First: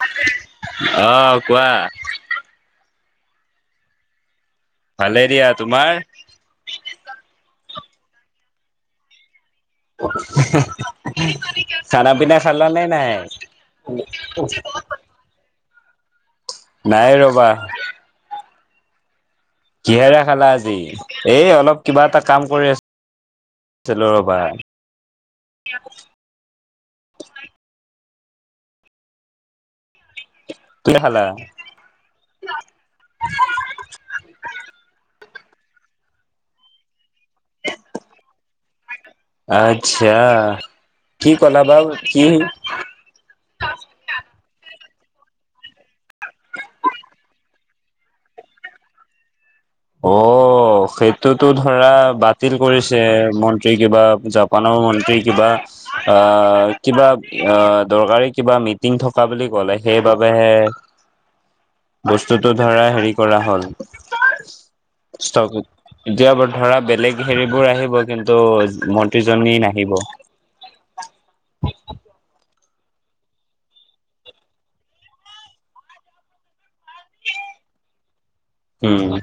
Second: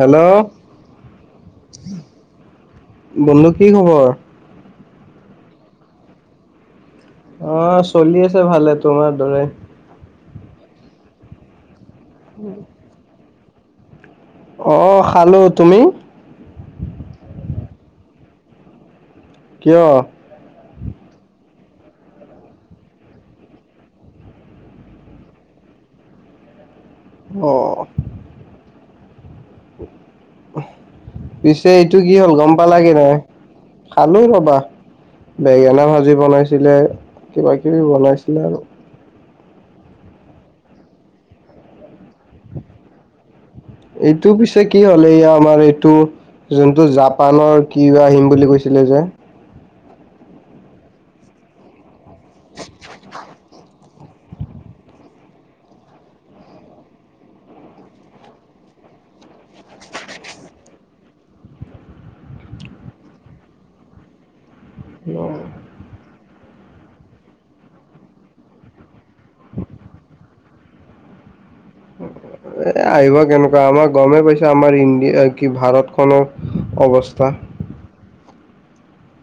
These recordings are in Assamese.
হেল্ল' আহ কোৱা? বন্ধু কি খবৰ? ভালেদিয়া, তোমাৰ? অ' চলি আছে ভালে তোমাৰ দৰে। খানা পিনা খালা নে নাই? অ খালোঁ। তুমি? নাই ৰবা। কিয়? কিহেৰে খালা আজি? এই অলপ কিবা এটা কাম কৰি আছিলো ৰ'বা [unintelligible] অঁ', তুমি খালা পিছে এইটো কি হ'ল গম পালাগে নহ খালো ৰবা। বেঙেনা ভাজি বনাইছিলে কিবা কিবি বনাইছিলে আৰু। আচ্ছা, কি কলা বাও কি এইটো পিছে। কি হ'লে এয়া আমাৰ এইটো যোনটো জাপানৰ কি আহিম বুলি কৈছিলে যে। অ' সেইটোতো ধৰা বাতিল কৰিছে মন্ত্ৰীক কিবা জাপানৰ মন্ত্ৰী কিবা আহ কিবা অ দৰকাৰী কিবা। মিটিং থকা বুলি কলে সেইবাবেহে উম, বস্তুটো ধৰা হেৰি কৰা হ'ল। অ ষ্টক এতিয়া ধৰা বেলেগ হেৰিবোৰ আহিব কিন্তু মন্ত্ৰীজনী নাহিব। এ আহিব কেনেকুৱা আমাৰ গমেই পাছে আমাৰ ইণ্ডিয়া কি ভাৰত খনৰ অৱস্থা উম,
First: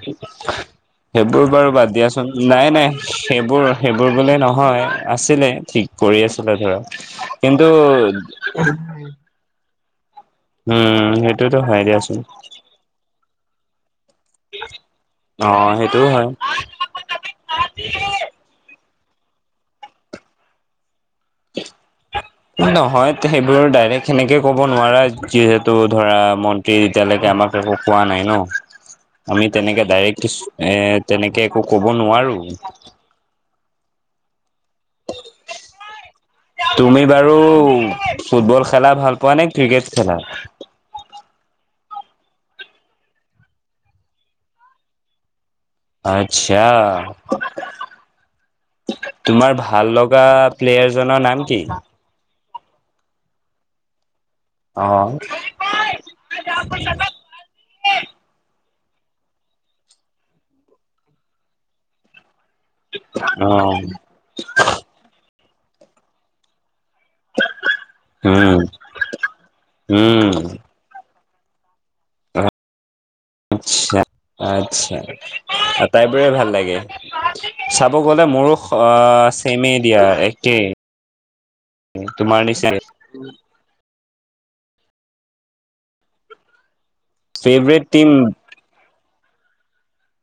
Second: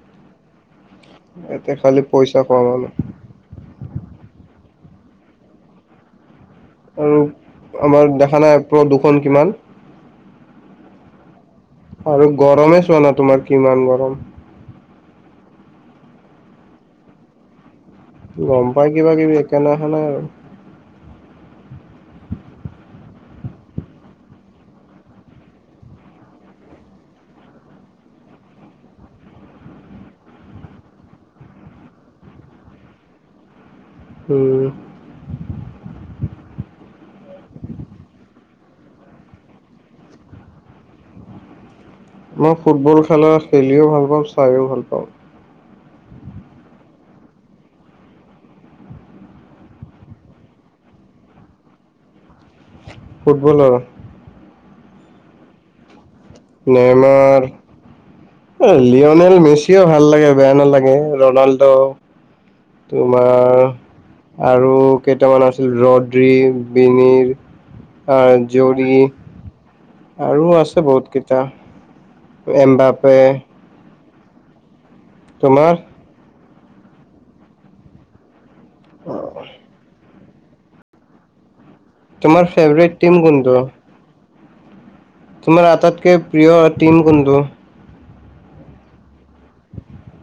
সেইবোৰ বাৰু ইয়াতে বাদ খালি দিয়াচোন পইচা খোৱা নাই মানুহ। নাই সেইবোৰ সেইবোৰ বোলে নহয়। আছিলে ঠিক কৰি আছিলে ধৰ আৰু কিন্তু। আমাৰ দেখা নাই প্ৰদূষণ কিমান উম সেই আৰু গৰমে চোৱা না তোমাৰ কিমান গৰম। অ' সেইটোও হয়। গম পাই কিবা কিবি একে নহা নাই আৰু। [inaudible] নহয় সেইবোৰ ডাইৰেক্ট সেনেকে ক'ব নোৱাৰা যিহেতু ধৰা মন্ত্ৰী এতিয়ালৈকে। এয়া আমাক একো পোৱা নাই ন। আমি তেনেকে ডাইৰেক্ট এ তেনেকে একো কব নোৱাৰো। উম, তুমি বাৰু ফুটবল খেলা ভাল পোৱা নে ক্ৰিকেট খেলা। অ [unintelligible] মই ফুটবল খেলা খেলিও ভাল পাওঁ চাইও ভাল পাওঁ। আচ্ছা, তোমাৰ ভাল লগা প্লেয়াৰজনৰ নাম কি? ফুটবলৰ? অহ, নেইমাৰ লিঅনেল মেচিও ভাল লাগে বেয়া নালাগে ৰনাল্ডো। তোমাৰ অ', আৰু কেইটামান আছিল ৰড্ৰি। বিনিৰ আৰু উম, জৰি উম। আৰু আছে বহুত ক। কেইটা এমবাব। আচ্ছাঁ-আচ্ছাঁ তোমাৰ আটাইবোৰে ভাল লাগে। চাব গ'লে মোৰো আহ চেমে দিয়া একেই। তোমাৰ নিচিনাই। ফেভৰেট টিম কোনটো তোমাৰ আটাইতকৈ প্ৰিয় টিম কোনটো? Favourite team.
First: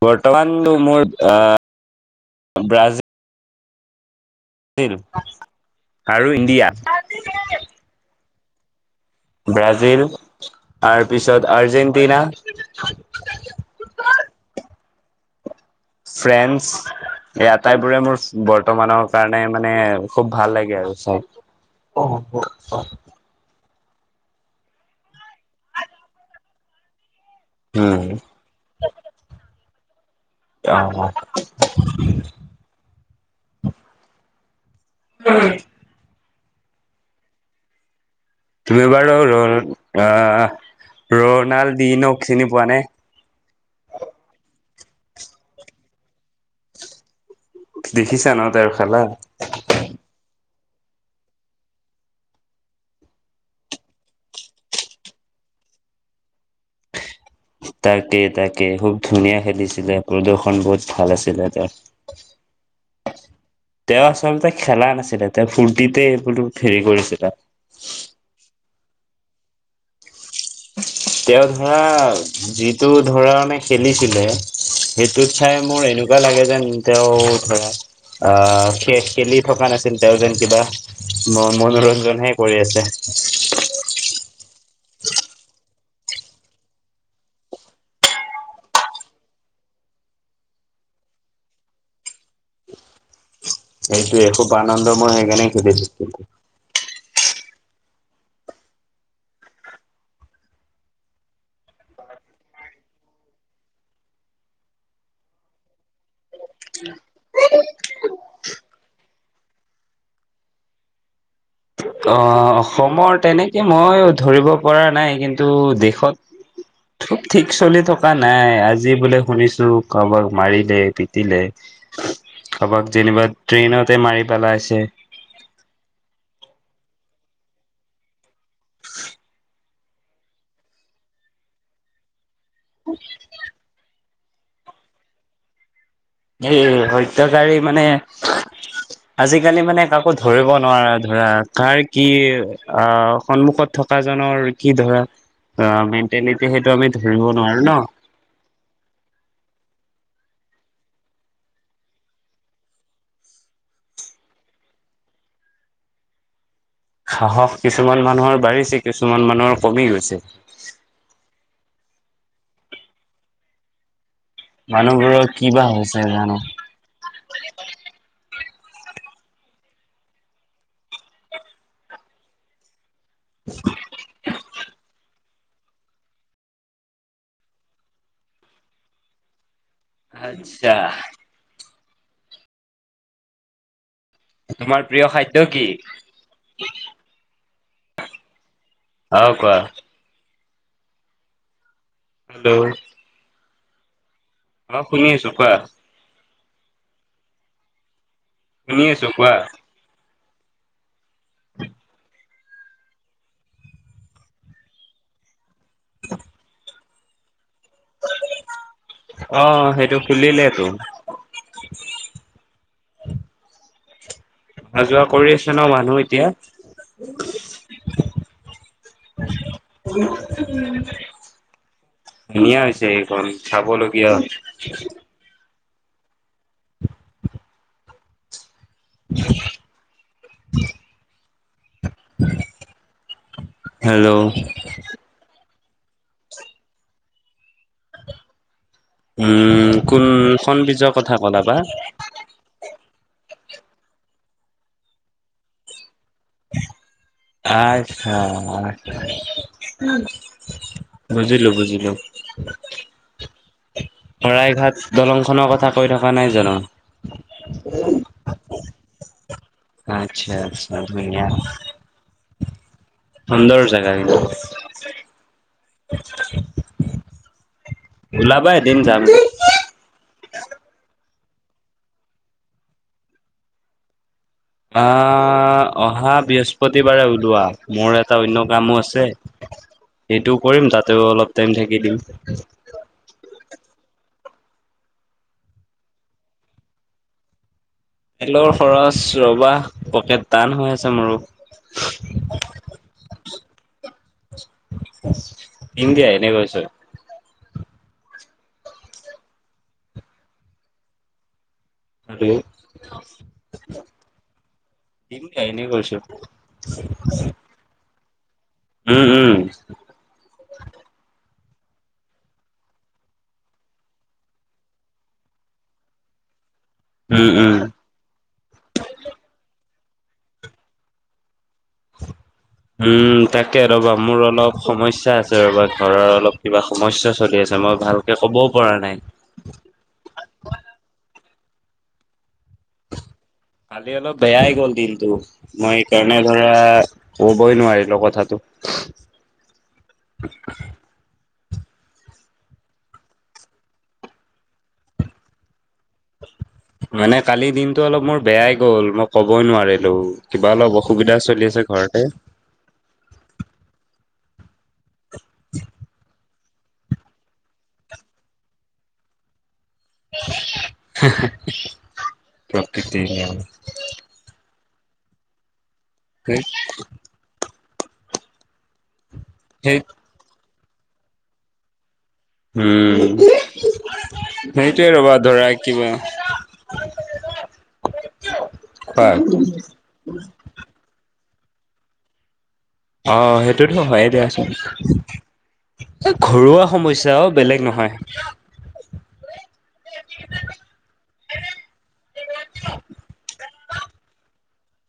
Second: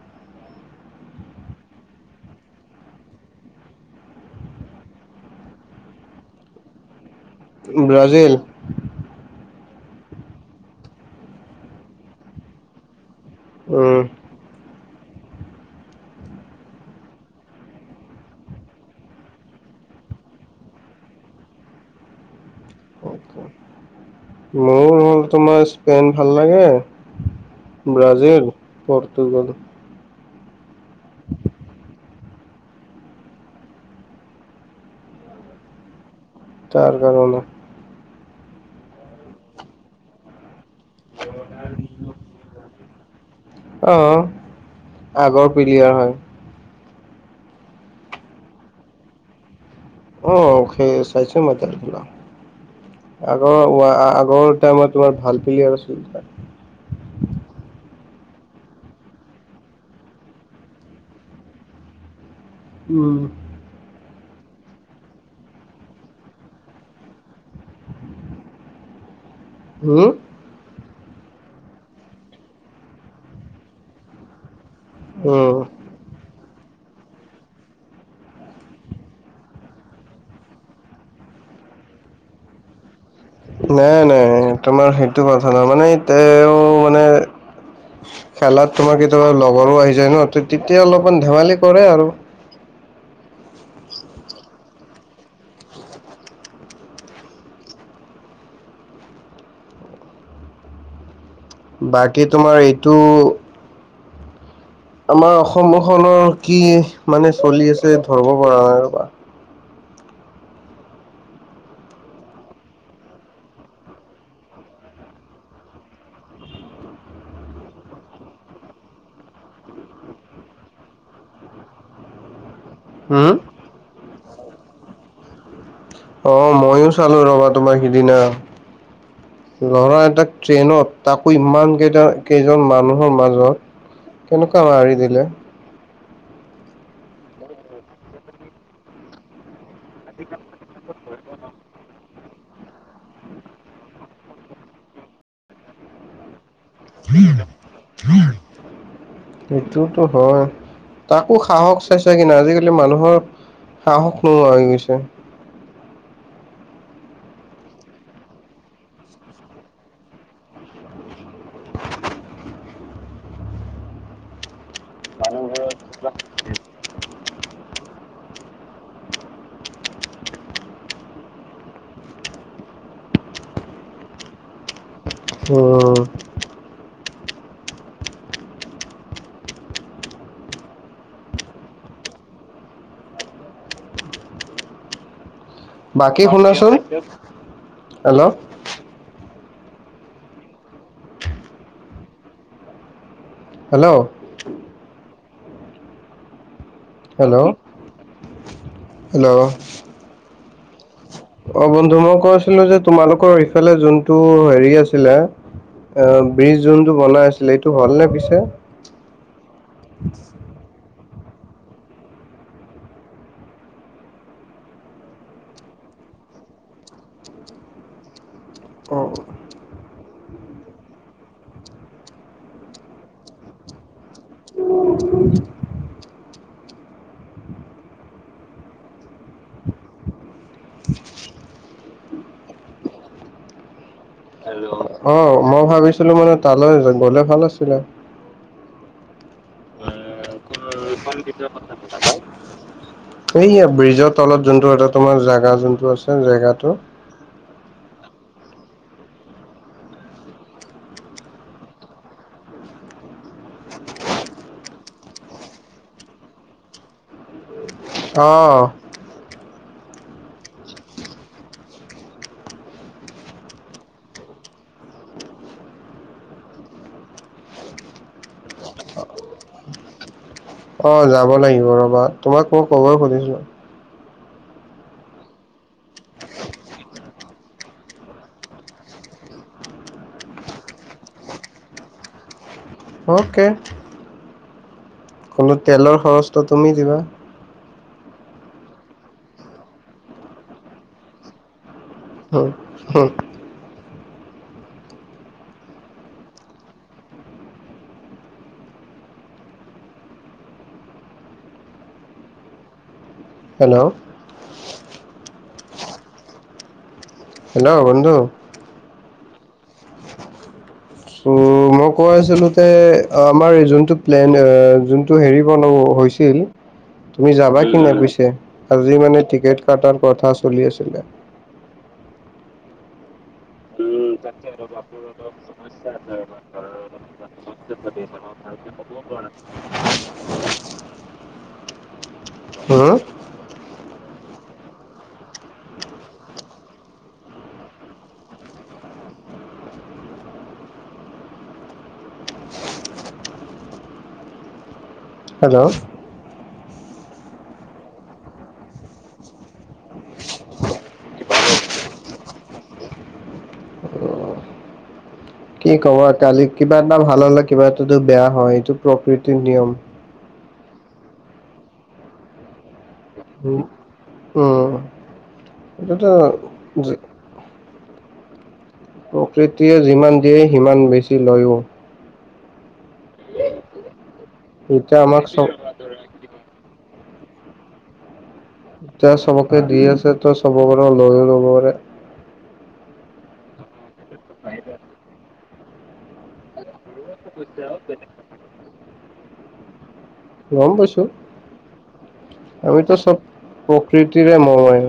বৰ্তমান মোৰ অহ, ব্ৰাজিল। সেইটো। আৰু ইণ্ডিয়া। ব্ৰাজিল। ব্ৰাজিল তাৰপিছত, আৰ্জেণ্টিনা। উম'। ফ্ৰেন্স। এই আটাইবোৰে মোৰ বৰ্তমানৰ কাৰণে মানে খুব ভাল লাগে আৰু চাই। অহ', অহ'। মোৰ হ'ল। তোমাৰ স্পেইন ভাল লাগে। উম। Brazil Portugal. অহ'। উম'। তাৰ কাৰণে। তুমি বাৰু ৰনা অহ, ৰনাল্ডিনক চিনি পোৱা নে? অহ' আগৰ পিলিয়াৰ হয়। দেখিছা ন, তেওঁৰ খেলা। অহ' চাইছো মই তেওঁৰ খেলা। আগৰ আগৰ টাইমত তোমাৰ ভাল পিলেয়াৰ আছিল। তাকে তাকে খুব ধুনীয়া খেলিছিলে প্ৰদৰ্শন বহুত ভাল আছিলে তাৰ। [unintelligible] উম'। তেওঁৰ মতে খেলা নাছিলে, তেওঁ ফূৰ্তিতে বোলো হেৰি কৰিছিলা। হম। তেওঁ ধৰা যিটো ধৰা মানে খেলিছিলে। সেইটোত উম, চাই মোৰ এনেকুৱা লাগে যেন তেওঁ ধৰা আহ, খে-খেলি থকা নাছিল তেওঁ যেন কিবা। ম-মনোৰঞ্জনহে কৰি আছে। নাই নাই তোমাৰ সেইটো কথা নহয় মানে তেওঁ মানে খেলাত তোমাৰ কেতিয়াবা লগৰো আহি যায় ন, তেতিয়া অলপমান ধেমালি কৰে আৰু। সেইটোৱে খুব আনন্দময় সেইকাৰণেই সুধিছো। [unintelligible] বাকী তোমাৰ এইটো আমাৰ অসমখনৰ কি মানে চলি আছে ধৰিব পৰা নাই ৰবা। অহ' অসমৰ তেনেকে মই ধৰিব পৰা নাই কিন্তু দেশত চব ঠিক চলি থকা নাই, আজি বোলে শুনিছো কাৰোবাক মাৰিলে পিটিলে। [unintelligible] কাৰোবাক যেনিবা হুম? ট্ৰেইনতে মাৰি পেলাইছে। অহ' ময়ো চালো ৰবা তোমাৰ সিদিনা। ল'ৰা এটা ট্ৰেইনত, তাকো ইমান কেইটা কেইজন মানুহৰ মাজত। কেনেকুৱা মাৰি দিলে। এই হত্যাকৰী মানে, আজিকালি মানে কাকো ধৰিব নোৱাৰা। ধৰা কাৰ কি আহ, সন্মুখত থকা জনৰ কি ধৰা অহ, মেইন টেনেন্ট সেইটো আমি ধৰিব নোৱাৰো ন। উম', হয়। তাকো সাহস চাইছা কিনে আজিকালি মানুহৰ সাহস নোহোৱা হৈ গৈছে। সাহস কিছুমান মানুহৰ বাঢ়িছে, কিছুমান মানুহৰ কমি গৈছে। [unintelligible] মানুহবোৰৰ কি বা হৈছে জানো। [unintelligible] উম আচ্ছা। তোমাৰ প্ৰিয় খাদ্য কি? বাকী শুনাচোন হেল্ল' অ কোৱা। হেল্ল'। হেল্ল'। অ শুনি আছো কোৱা। হেল্ল'। শুনি আছো হেল্ল' কোৱা। অ বন্ধু মই কৈছিলো যে তোমালোকৰ ইফালে যোনটো হেৰি আছিলে অ ব্রীজ যোনটো বনাই আছিলে এইটো হ'লনে পিছে অ সেইটো খুলিলে তো অহা যোৱা কৰি আছে ন মানুহ এতিয়া অ ধুনীয়া হৈছে এইখন চাবলগীয়া [inaudible] [unintelligible] [unintelligible] [unintelligible] হেল্ল অ মই ভাবিছিলো মানে তালৈ গ'লে ভাল আছিলে উম কোনখন ব্ৰীজৰ কথা ক'লা বা এইয়া ব্ৰিজৰ তলত যোনটো এটা তোমাৰ জেগা যোনটো আছে জেগাটো আচ্ছা আচ্ছা বুজিলো বুজিলো শৰাইঘাট দলংখনৰ কথা কৈ থকা নাই জানো অ আচ্ছা আচ্ছা ধুনীয়া সুন্দৰ জেগা কিন্তু উলাবা এদিন যাম অ যাব লাগিব ৰবা তোমাক মই কবই খুজিছো আহ অহা বৃহস্পতিবাৰে ওলোৱা মোৰ এটা অন্য কামো আছে সেইটো কৰিম তাতেও অলপ টাইম থাকি দিম অ'কে। কলো তেলৰ খৰচটো তুমি দিবা। তেলৰ খৰচ ৰবা পকেট টান হৈ আছে মোৰো। হু হ। ইন্দিয়াই এনেই কৈছো। আৰু হেল্ল' ইন্দিয়াই এনে কৈছে। [inaudible] হেল্ল' বন্ধু। উ উ। তো ম মই কৈ আছিলোঁ তে আ আমাৰ এই যোনটো প্লেন, যোনটো হেৰি বনাব হৈছিল উম তুমি উম। যাবা কি নাই পিছে? আজি মানে টিকেত কাটাৰ কথা চলি আছিলে। [unintelligible] তাকে ৰ'বা মোৰ অলপ সমস্যা আছে ৰ'বা ঘৰৰ অলপ কিবা সমস্যা চলি আছে মই ভালকৈ ক'ব [unintelligible] হম কালি অলপ বেয়াই গ'ল দিনটো, মই সকাৰণে ধৰা, কবই নোৱাৰিলোঁ কথাটো। [inaudible] [inaudible] হেল্ল'। মানে কালি দিনটো অলপ মোৰ বেয়াই গ'ল মই কবই নোৱাৰিলোঁ, কিবা অলপ অসুবিধা চলি আ আছে ঘৰতে। [inaudible] কি কবা কালি কিবা এটা ভাল হ'লে কিবা এটাটো বেয়া হয় এইটো প্ৰকৃতিৰ নিয়ম। হা-হা, প্ৰকৃতিৰ নিয়ম। উম এটোতো প্ৰকৃতিয়ে সেই যিমান দিয়ে সিমান বেছি লয়ো। উম, সেইটোৱে এতিয়া ৰবা আমাক ধৰা চব কিবা যা হয়। চবকে দি আছে, ত' চবৰ লৈও লব পাৰে। অ', সেইটোৱে তো হয়ে দিয়াচোন। এ ঘৰুৱা সমস্যা অ', বেলেগ নহয়। গম পাইছোঁ, আমিতো চব প্ৰকৃতিৰে ম হয়।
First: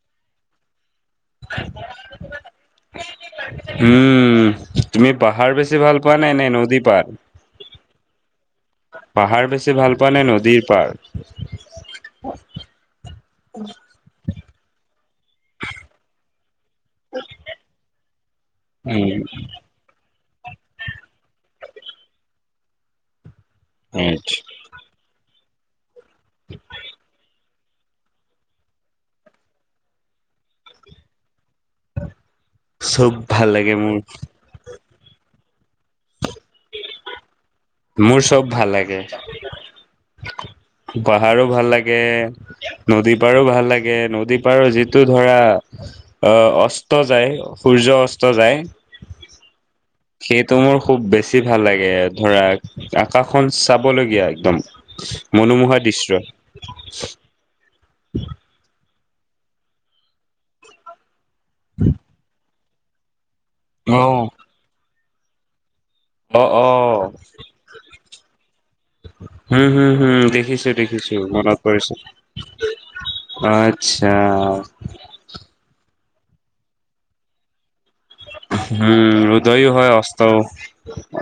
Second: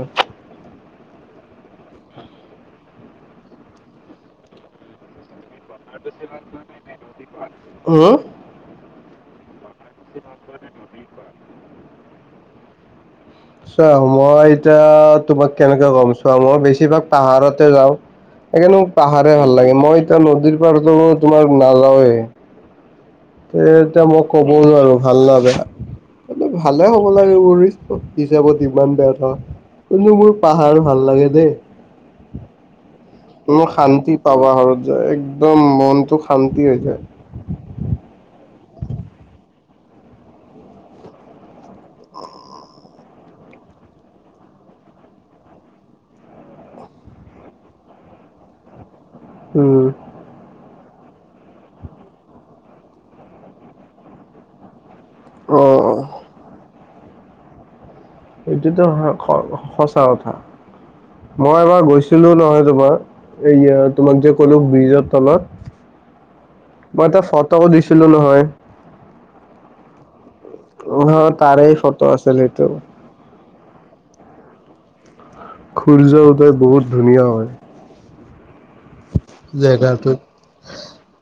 উম, তুমি পাহাৰ বেছি ভাল প পোৱা নে নদী পাৰ, উম পাহাৰ বেছি ভাল পোৱা নে নদীৰ পাৰ? চোৱা মই এতিয়া, তোমাক কেনেকে ক'ম চোৱা মই বেছি বেছিভাগ পাহাৰতে যাওঁ, সেইকাৰণে মোক পাহাৰে উম, ভাল লাগে। মই এতিয়া নদীৰ পৰাটো মই তোমাৰ নাজাওঁৱে। হে, এতিয়া মই কব নোৱাৰোঁ ভাল না বেয়া। ভালে হ'ব লাগে, হিচাপত ইমান বেয়া নহয়। কিন্তু মোৰ পাহাৰ ভাল লাগে দেই। চব ভাল মোৰ লাগে শান্তি পাওঁ পাহাৰত যায়, একদম মনটো শান্তি হৈ যায়। মোৰ চব ভাল লাগে। [inaudible] পাহাৰো ভাল লাগে, নদী পাৰো ভাল লাগে, নদী পাৰৰ যিটো ধৰা অ', অস্ত যায়, সূৰ্য অস্ত যায়। উম, সেইটো মোৰ খুব বেছি ভাল লাগে, ধৰা আকাশখন মনোমোহা অ', দৃশ্য। এইটোতো স-সঁচা কথা। মই এবাৰ গৈছিলোঁ নহয়, তোমাৰ এইয়া তোমাক অ', যে ক'লো ব্ৰিজৰ তলত। অ', মই তাত ফটো দিছিলোঁ নহয়। হুম, হুম, হুম, দেখিছো উ, দেখিছো মনত তাৰে পৰিছে। ফটো আছিলে সেইটো। আচ্ছা। সূৰ্য উদয় বহুত ধুনীয়া হয়। উম, ৰোদয়ো হয় জেগাটো। অস্ত ও অচ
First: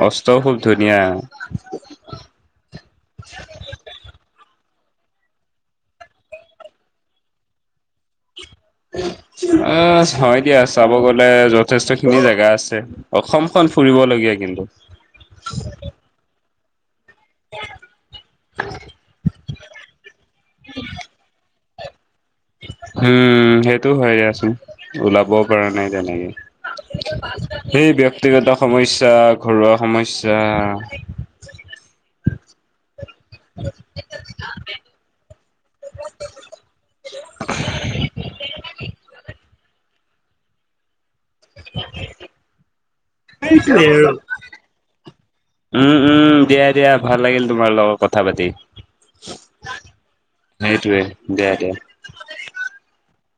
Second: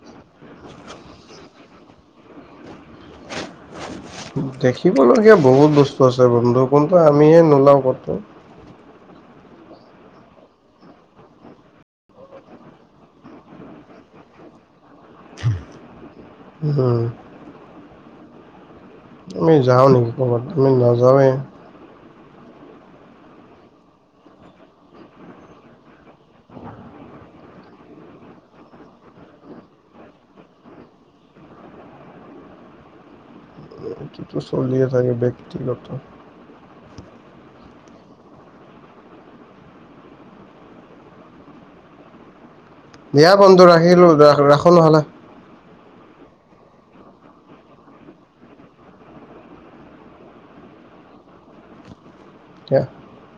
অস্ত খুব ধুনীয়া। দেখিবলগীয়া বহুত বস্তু আছে বন্ধু কোনটো আমিহে নোলাও ক'তো। অ', হয় দিয়া চাব গলে যথেষ্ট খিনি জেগা আছে অসমখন ফুৰিবলগীয়া কিন্তু। উম, আমি যাওঁ নেকি ক'ৰবাত আমি নাযাওঁৱে। [inaudible] উম, সেইটোও হয় দিয়াছোন ওলাবও পৰা নাই তেনেকে, সেই ব্যক্তিগত সমস্যা, ঘৰুৱা সমস্যা। [inaudible] টোতো চলিয়ে থাকে ব্যক্তিগত। [inaudible] [inaudible] দিয়া বন্ধু ৰাখিলো, ৰাখো নহলে। উম, উম, দিয়া-দিয়া, ভাল লাগিল তোমাৰ লগত কথা পাতি। সেইটোৱে, দিয়া-দিয়া। [inaudible]